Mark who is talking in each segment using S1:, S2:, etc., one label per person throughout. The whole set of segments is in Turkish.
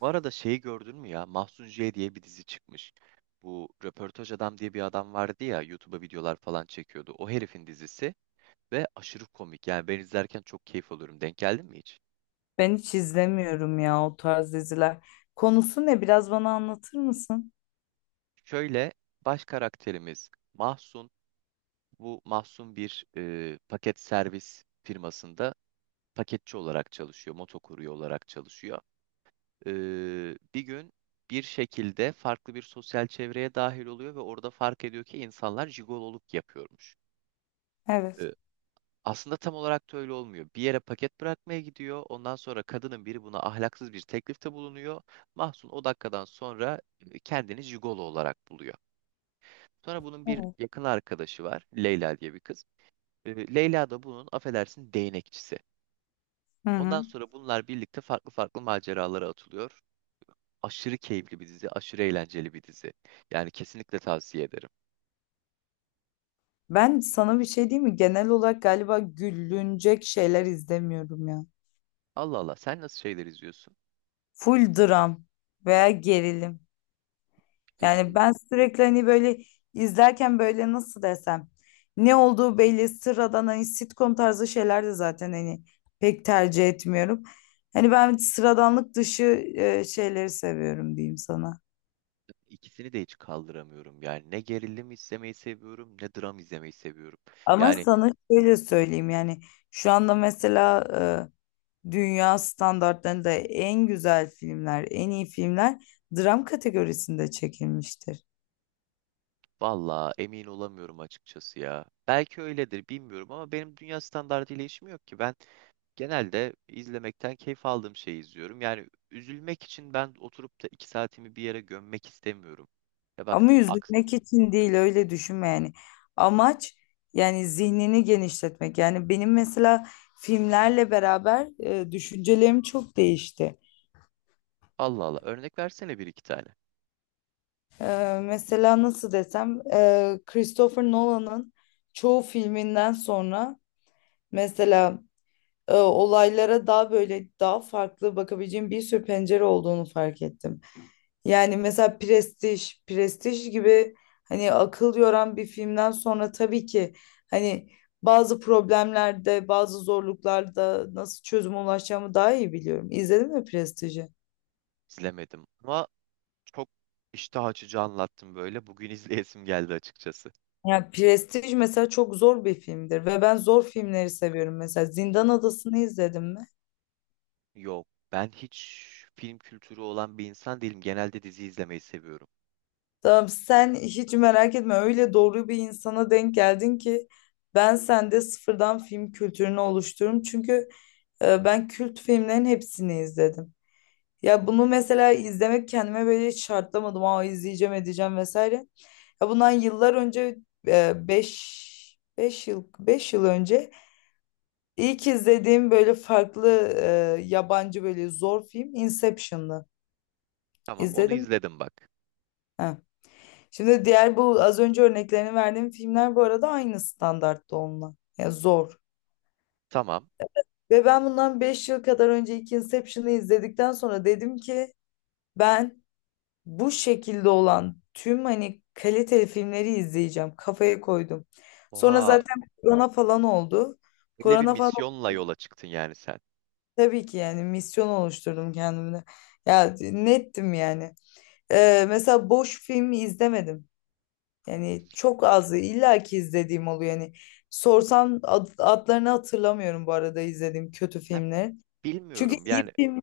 S1: Bu arada şeyi gördün mü ya? Mahsun J diye bir dizi çıkmış. Bu Röportaj Adam diye bir adam vardı ya, YouTube'a videolar falan çekiyordu. O herifin dizisi ve aşırı komik. Yani ben izlerken çok keyif alıyorum. Denk geldin mi hiç?
S2: Ben hiç izlemiyorum ya o tarz diziler. Konusu ne? Biraz bana anlatır mısın?
S1: Şöyle, baş karakterimiz Mahsun. Bu Mahsun bir paket servis firmasında paketçi olarak çalışıyor. Motokurye olarak çalışıyor. E, Bir gün bir şekilde farklı bir sosyal çevreye dahil oluyor ve orada fark ediyor ki insanlar jigololuk yapıyormuş.
S2: Evet.
S1: E, Aslında tam olarak da öyle olmuyor. Bir yere paket bırakmaya gidiyor. Ondan sonra kadının biri buna ahlaksız bir teklifte bulunuyor. Mahsun o dakikadan sonra kendini jigolo olarak buluyor. Sonra bunun bir
S2: Evet.
S1: yakın arkadaşı var. Leyla diye bir kız. Leyla da bunun affedersin değnekçisi.
S2: Hı
S1: Ondan
S2: hı.
S1: sonra bunlar birlikte farklı farklı maceralara atılıyor. Aşırı keyifli bir dizi, aşırı eğlenceli bir dizi. Yani kesinlikle tavsiye ederim.
S2: Ben sana bir şey diyeyim mi? Genel olarak galiba gülünecek şeyler izlemiyorum ya.
S1: Allah Allah, sen nasıl şeyler izliyorsun?
S2: Full dram veya gerilim.
S1: Bir
S2: Yani
S1: Şey
S2: ben sürekli hani böyle izlerken böyle nasıl desem ne olduğu belli sıradan hani sitcom tarzı şeyler de zaten hani pek tercih etmiyorum. Hani ben sıradanlık dışı şeyleri seviyorum diyeyim sana.
S1: İkisini de hiç kaldıramıyorum. Yani ne gerilim izlemeyi seviyorum ne dram izlemeyi seviyorum.
S2: Ama
S1: Yani
S2: sana şöyle söyleyeyim yani şu anda mesela dünya standartlarında en güzel filmler, en iyi filmler dram kategorisinde çekilmiştir.
S1: valla emin olamıyorum açıkçası ya. Belki öyledir, bilmiyorum ama benim dünya standartıyla işim yok ki. Ben genelde izlemekten keyif aldığım şeyi izliyorum. Yani üzülmek için ben oturup da iki saatimi bir yere gömmek istemiyorum. Ya bak
S2: Ama
S1: aks
S2: üzülmek için değil öyle düşünme yani. Amaç yani zihnini genişletmek. Yani benim mesela filmlerle beraber düşüncelerim çok değişti.
S1: Allah Allah, örnek versene bir iki tane.
S2: Mesela nasıl desem Christopher Nolan'ın çoğu filminden sonra mesela olaylara daha böyle daha farklı bakabileceğim bir sürü pencere olduğunu fark ettim. Yani mesela Prestij, Prestij gibi hani akıl yoran bir filmden sonra tabii ki hani bazı problemlerde, bazı zorluklarda nasıl çözüme ulaşacağımı daha iyi biliyorum. İzledin mi Prestij'i?
S1: İzlemedim ama çok iştah açıcı anlattım böyle. Bugün izleyesim geldi açıkçası.
S2: Ya Prestij mesela çok zor bir filmdir ve ben zor filmleri seviyorum. Mesela Zindan Adası'nı izledin mi?
S1: Yok. Ben hiç film kültürü olan bir insan değilim. Genelde dizi izlemeyi seviyorum.
S2: Tamam, sen hiç merak etme, öyle doğru bir insana denk geldin ki ben sende sıfırdan film kültürünü oluştururum. Çünkü ben kült filmlerin hepsini izledim. Ya bunu mesela izlemek kendime böyle hiç şartlamadım. Aa, izleyeceğim edeceğim vesaire. Ya bundan yıllar önce e, 5 5 yıl önce ilk izlediğim böyle farklı yabancı böyle zor film Inception'dı.
S1: Tamam, onu
S2: İzledim.
S1: izledim bak.
S2: Ha. Şimdi diğer bu az önce örneklerini verdiğim filmler bu arada aynı standartta onunla. Ya zor.
S1: Tamam.
S2: Ve ben bundan 5 yıl kadar önce ilk Inception'ı izledikten sonra dedim ki ben bu şekilde olan tüm hani kaliteli filmleri izleyeceğim. Kafaya koydum. Sonra
S1: Oha,
S2: zaten korona falan oldu.
S1: öyle bir
S2: Korona falan oldu.
S1: misyonla yola çıktın yani sen.
S2: Tabii ki yani misyon oluşturdum kendimde. Ya nettim yani. Mesela boş film izlemedim. Yani çok az illa ki izlediğim oluyor. Yani sorsam adlarını hatırlamıyorum bu arada izlediğim kötü
S1: Ya,
S2: filmleri. Çünkü
S1: bilmiyorum.
S2: iyi
S1: Yani
S2: film...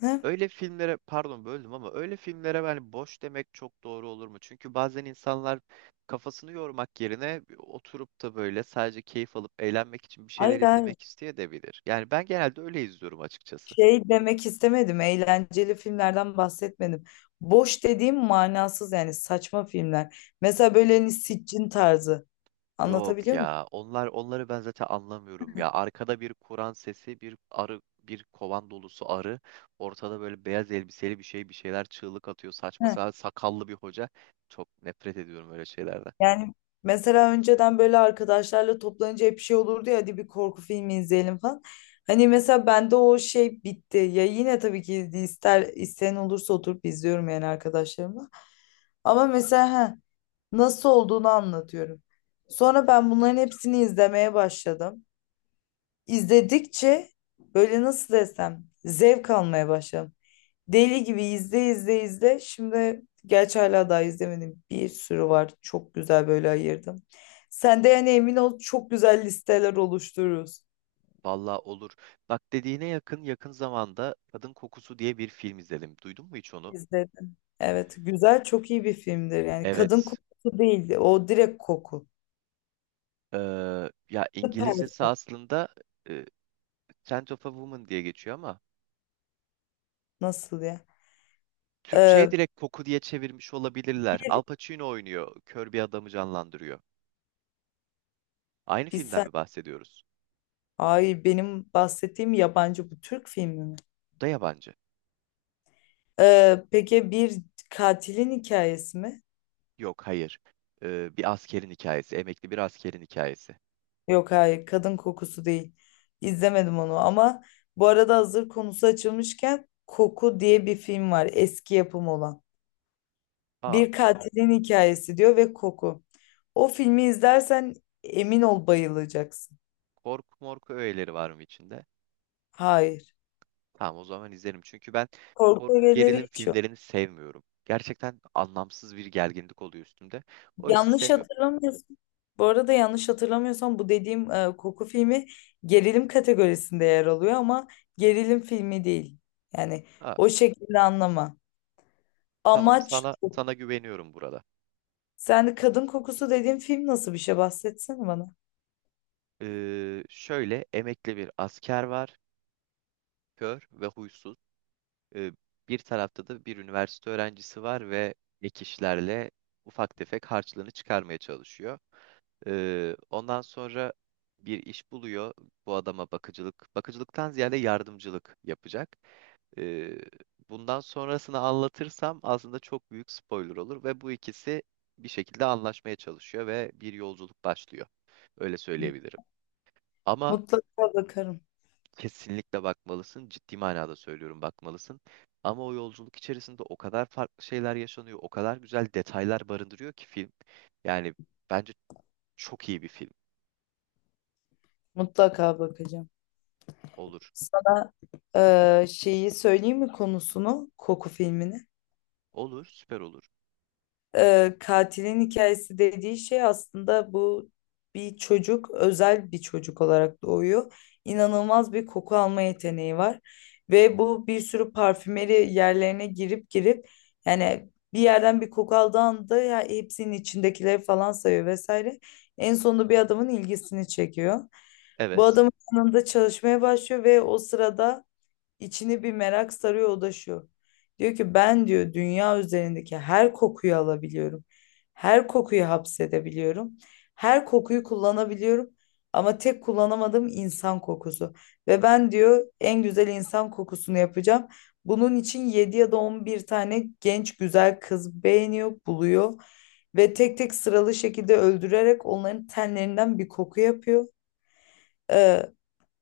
S2: Heh.
S1: öyle filmlere, pardon böldüm ama öyle filmlere ben boş demek çok doğru olur mu? Çünkü bazen insanlar kafasını yormak yerine oturup da böyle sadece keyif alıp eğlenmek için bir şeyler
S2: Hayır, hayır.
S1: izlemek isteyebilir. Yani ben genelde öyle izliyorum açıkçası.
S2: Şey demek istemedim. Eğlenceli filmlerden bahsetmedim. Boş dediğim manasız yani saçma filmler. Mesela böyle hani Siccin tarzı.
S1: Yok
S2: Anlatabiliyor muyum?
S1: ya. Onlar onları ben zaten anlamıyorum ya. Arkada bir Kur'an sesi, bir arı, bir kovan dolusu arı, ortada böyle beyaz elbiseli bir şey, bir şeyler çığlık atıyor, saçma
S2: Heh.
S1: sapan sakallı bir hoca. Çok nefret ediyorum öyle şeylerden.
S2: Yani mesela önceden böyle arkadaşlarla toplanınca hep şey olurdu ya, hadi bir korku filmi izleyelim falan. Hani mesela bende o şey bitti. Ya yine tabii ki ister isteyen olursa oturup izliyorum yani arkadaşlarımla. Ama mesela heh, nasıl olduğunu anlatıyorum. Sonra ben bunların hepsini izlemeye başladım. İzledikçe böyle nasıl desem zevk almaya başladım. Deli gibi izle izle izle. Şimdi gerçi hala daha izlemedim. Bir sürü var. Çok güzel böyle ayırdım. Sen de yani emin ol, çok güzel listeler oluştururuz.
S1: Vallahi olur. Bak, dediğine yakın, yakın zamanda Kadın Kokusu diye bir film izledim. Duydun mu hiç onu?
S2: İzledim. Evet, güzel, çok iyi bir filmdir. Yani kadın
S1: Evet.
S2: kokusu değildi. O direkt koku.
S1: Ee, Ya İngilizcesi
S2: Süper.
S1: aslında e, Scent of a Woman diye geçiyor ama
S2: Nasıl ya?
S1: Türkçe'ye
S2: Ee,
S1: direkt Koku diye çevirmiş olabilirler. Al Pacino oynuyor. Kör bir adamı canlandırıyor. Aynı
S2: bir
S1: filmden
S2: sen.
S1: mi bahsediyoruz?
S2: Hayır, benim bahsettiğim yabancı, bu Türk filmi mi?
S1: Bu da yabancı.
S2: Peki bir katilin hikayesi mi?
S1: Yok, hayır. Bir askerin hikayesi. Emekli bir askerin hikayesi.
S2: Yok hayır, kadın kokusu değil. İzlemedim onu ama bu arada hazır konusu açılmışken Koku diye bir film var, eski yapım olan.
S1: Aa,
S2: Bir katilin hikayesi diyor ve Koku. O filmi izlersen emin ol bayılacaksın.
S1: korku morku öğeleri var mı içinde?
S2: Hayır.
S1: Tamam, o zaman izlerim. Çünkü ben
S2: Korku
S1: korku
S2: ögeleri
S1: gerilim
S2: hiç yok.
S1: filmlerini sevmiyorum. Gerçekten anlamsız bir gerginlik oluyor üstümde. O hissi
S2: Yanlış
S1: sevmiyorum.
S2: hatırlamıyorsun. Bu arada yanlış hatırlamıyorsam bu dediğim Koku filmi gerilim kategorisinde yer alıyor ama gerilim filmi değil. Yani
S1: Ha,
S2: o şekilde anlama.
S1: tamam,
S2: Amaç.
S1: sana güveniyorum burada.
S2: Sen kadın kokusu dediğin film nasıl bir şey, bahsetsene bana.
S1: Şöyle, emekli bir asker var. Kör ve huysuz. E, Bir tarafta da bir üniversite öğrencisi var ve ek işlerle ufak tefek harçlığını çıkarmaya çalışıyor. Ondan sonra bir iş buluyor. Bu adama bakıcılık, bakıcılıktan ziyade yardımcılık yapacak. E, Bundan sonrasını anlatırsam aslında çok büyük spoiler olur ve bu ikisi bir şekilde anlaşmaya çalışıyor ve bir yolculuk başlıyor. Öyle söyleyebilirim. Ama
S2: Mutlaka bakarım.
S1: Kesinlikle bakmalısın. Ciddi manada söylüyorum, bakmalısın. Ama o yolculuk içerisinde o kadar farklı şeyler yaşanıyor, o kadar güzel detaylar barındırıyor ki film. Yani bence çok iyi bir film
S2: Mutlaka bakacağım.
S1: olur.
S2: Sana şeyi söyleyeyim mi konusunu? Koku filmini.
S1: Olur, süper olur.
S2: Katilin hikayesi dediği şey aslında bu, bir çocuk özel bir çocuk olarak doğuyor. İnanılmaz bir koku alma yeteneği var ve bu bir sürü parfümeri yerlerine girip girip yani bir yerden bir koku aldığı anda ya, hepsinin içindekileri falan sayıyor vesaire. En sonunda bir adamın ilgisini çekiyor. Bu
S1: Evet.
S2: adamın yanında çalışmaya başlıyor ve o sırada İçini bir merak sarıyor, o da şu. Diyor ki ben diyor dünya üzerindeki her kokuyu alabiliyorum. Her kokuyu hapsedebiliyorum. Her kokuyu kullanabiliyorum. Ama tek kullanamadığım insan kokusu. Ve ben diyor en güzel insan kokusunu yapacağım. Bunun için 7 ya da 11 tane genç güzel kız beğeniyor, buluyor. Ve tek tek sıralı şekilde öldürerek onların tenlerinden bir koku yapıyor. Ee,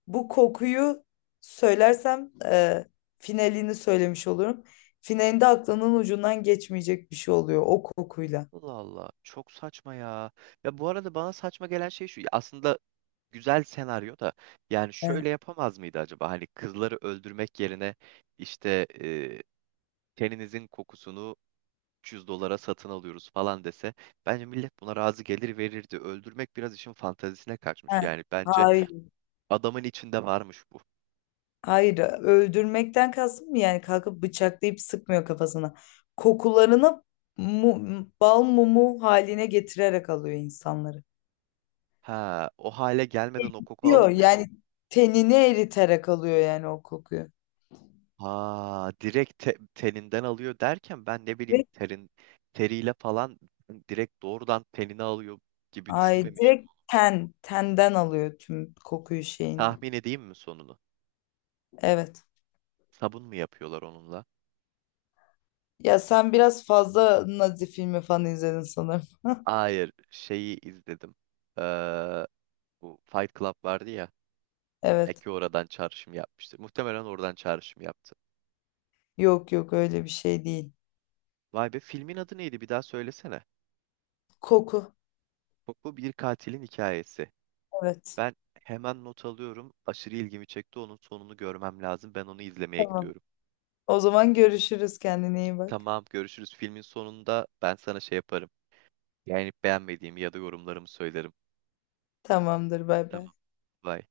S2: Bu kokuyu söylersem finalini söylemiş olurum. Finalinde aklının ucundan geçmeyecek bir şey oluyor o kokuyla.
S1: Allah Allah, çok saçma ya. Ya bu arada bana saçma gelen şey şu. Aslında güzel senaryo da yani
S2: Evet.
S1: şöyle yapamaz mıydı acaba? Hani kızları öldürmek yerine işte teninizin kokusunu 300 dolara satın alıyoruz falan dese bence millet buna razı gelir, verirdi. Öldürmek biraz işin fantezisine kaçmış.
S2: Ha,
S1: Yani bence
S2: hayır,
S1: adamın içinde varmış bu.
S2: hayır. Öldürmekten kastım mı yani, kalkıp bıçaklayıp sıkmıyor kafasına. Kokularını bal mumu haline getirerek alıyor insanları.
S1: Ha, o hale gelmeden o koku
S2: Yok
S1: alınmıyor mu?
S2: yani tenini eriterek alıyor yani o kokuyu.
S1: Ha, direkt teninden alıyor derken ben ne bileyim,
S2: Direkt-
S1: teriyle falan, direkt doğrudan tenini alıyor gibi
S2: Ay
S1: düşünmemiştim.
S2: direkt tenden alıyor tüm kokuyu şeyini.
S1: Tahmin edeyim mi sonunu?
S2: Evet.
S1: Sabun mu yapıyorlar onunla?
S2: Ya sen biraz fazla Nazi filmi falan izledin sanırım.
S1: Hayır, şeyi izledim. Ee, Bu Fight Club vardı ya.
S2: Evet.
S1: Eki oradan çağrışım yapmıştır. Muhtemelen oradan çağrışım yaptı.
S2: Yok yok, öyle bir şey değil.
S1: Vay be, filmin adı neydi bir daha söylesene.
S2: Koku.
S1: Bu bir katilin hikayesi.
S2: Evet.
S1: Ben hemen not alıyorum. Aşırı ilgimi çekti. Onun sonunu görmem lazım. Ben onu izlemeye
S2: Tamam.
S1: gidiyorum.
S2: O zaman görüşürüz. Kendine iyi bak.
S1: Tamam, görüşürüz. Filmin sonunda ben sana şey yaparım. Yani beğenmediğimi ya da yorumlarımı söylerim.
S2: Tamamdır. Bay bay.
S1: Tamam. Bye.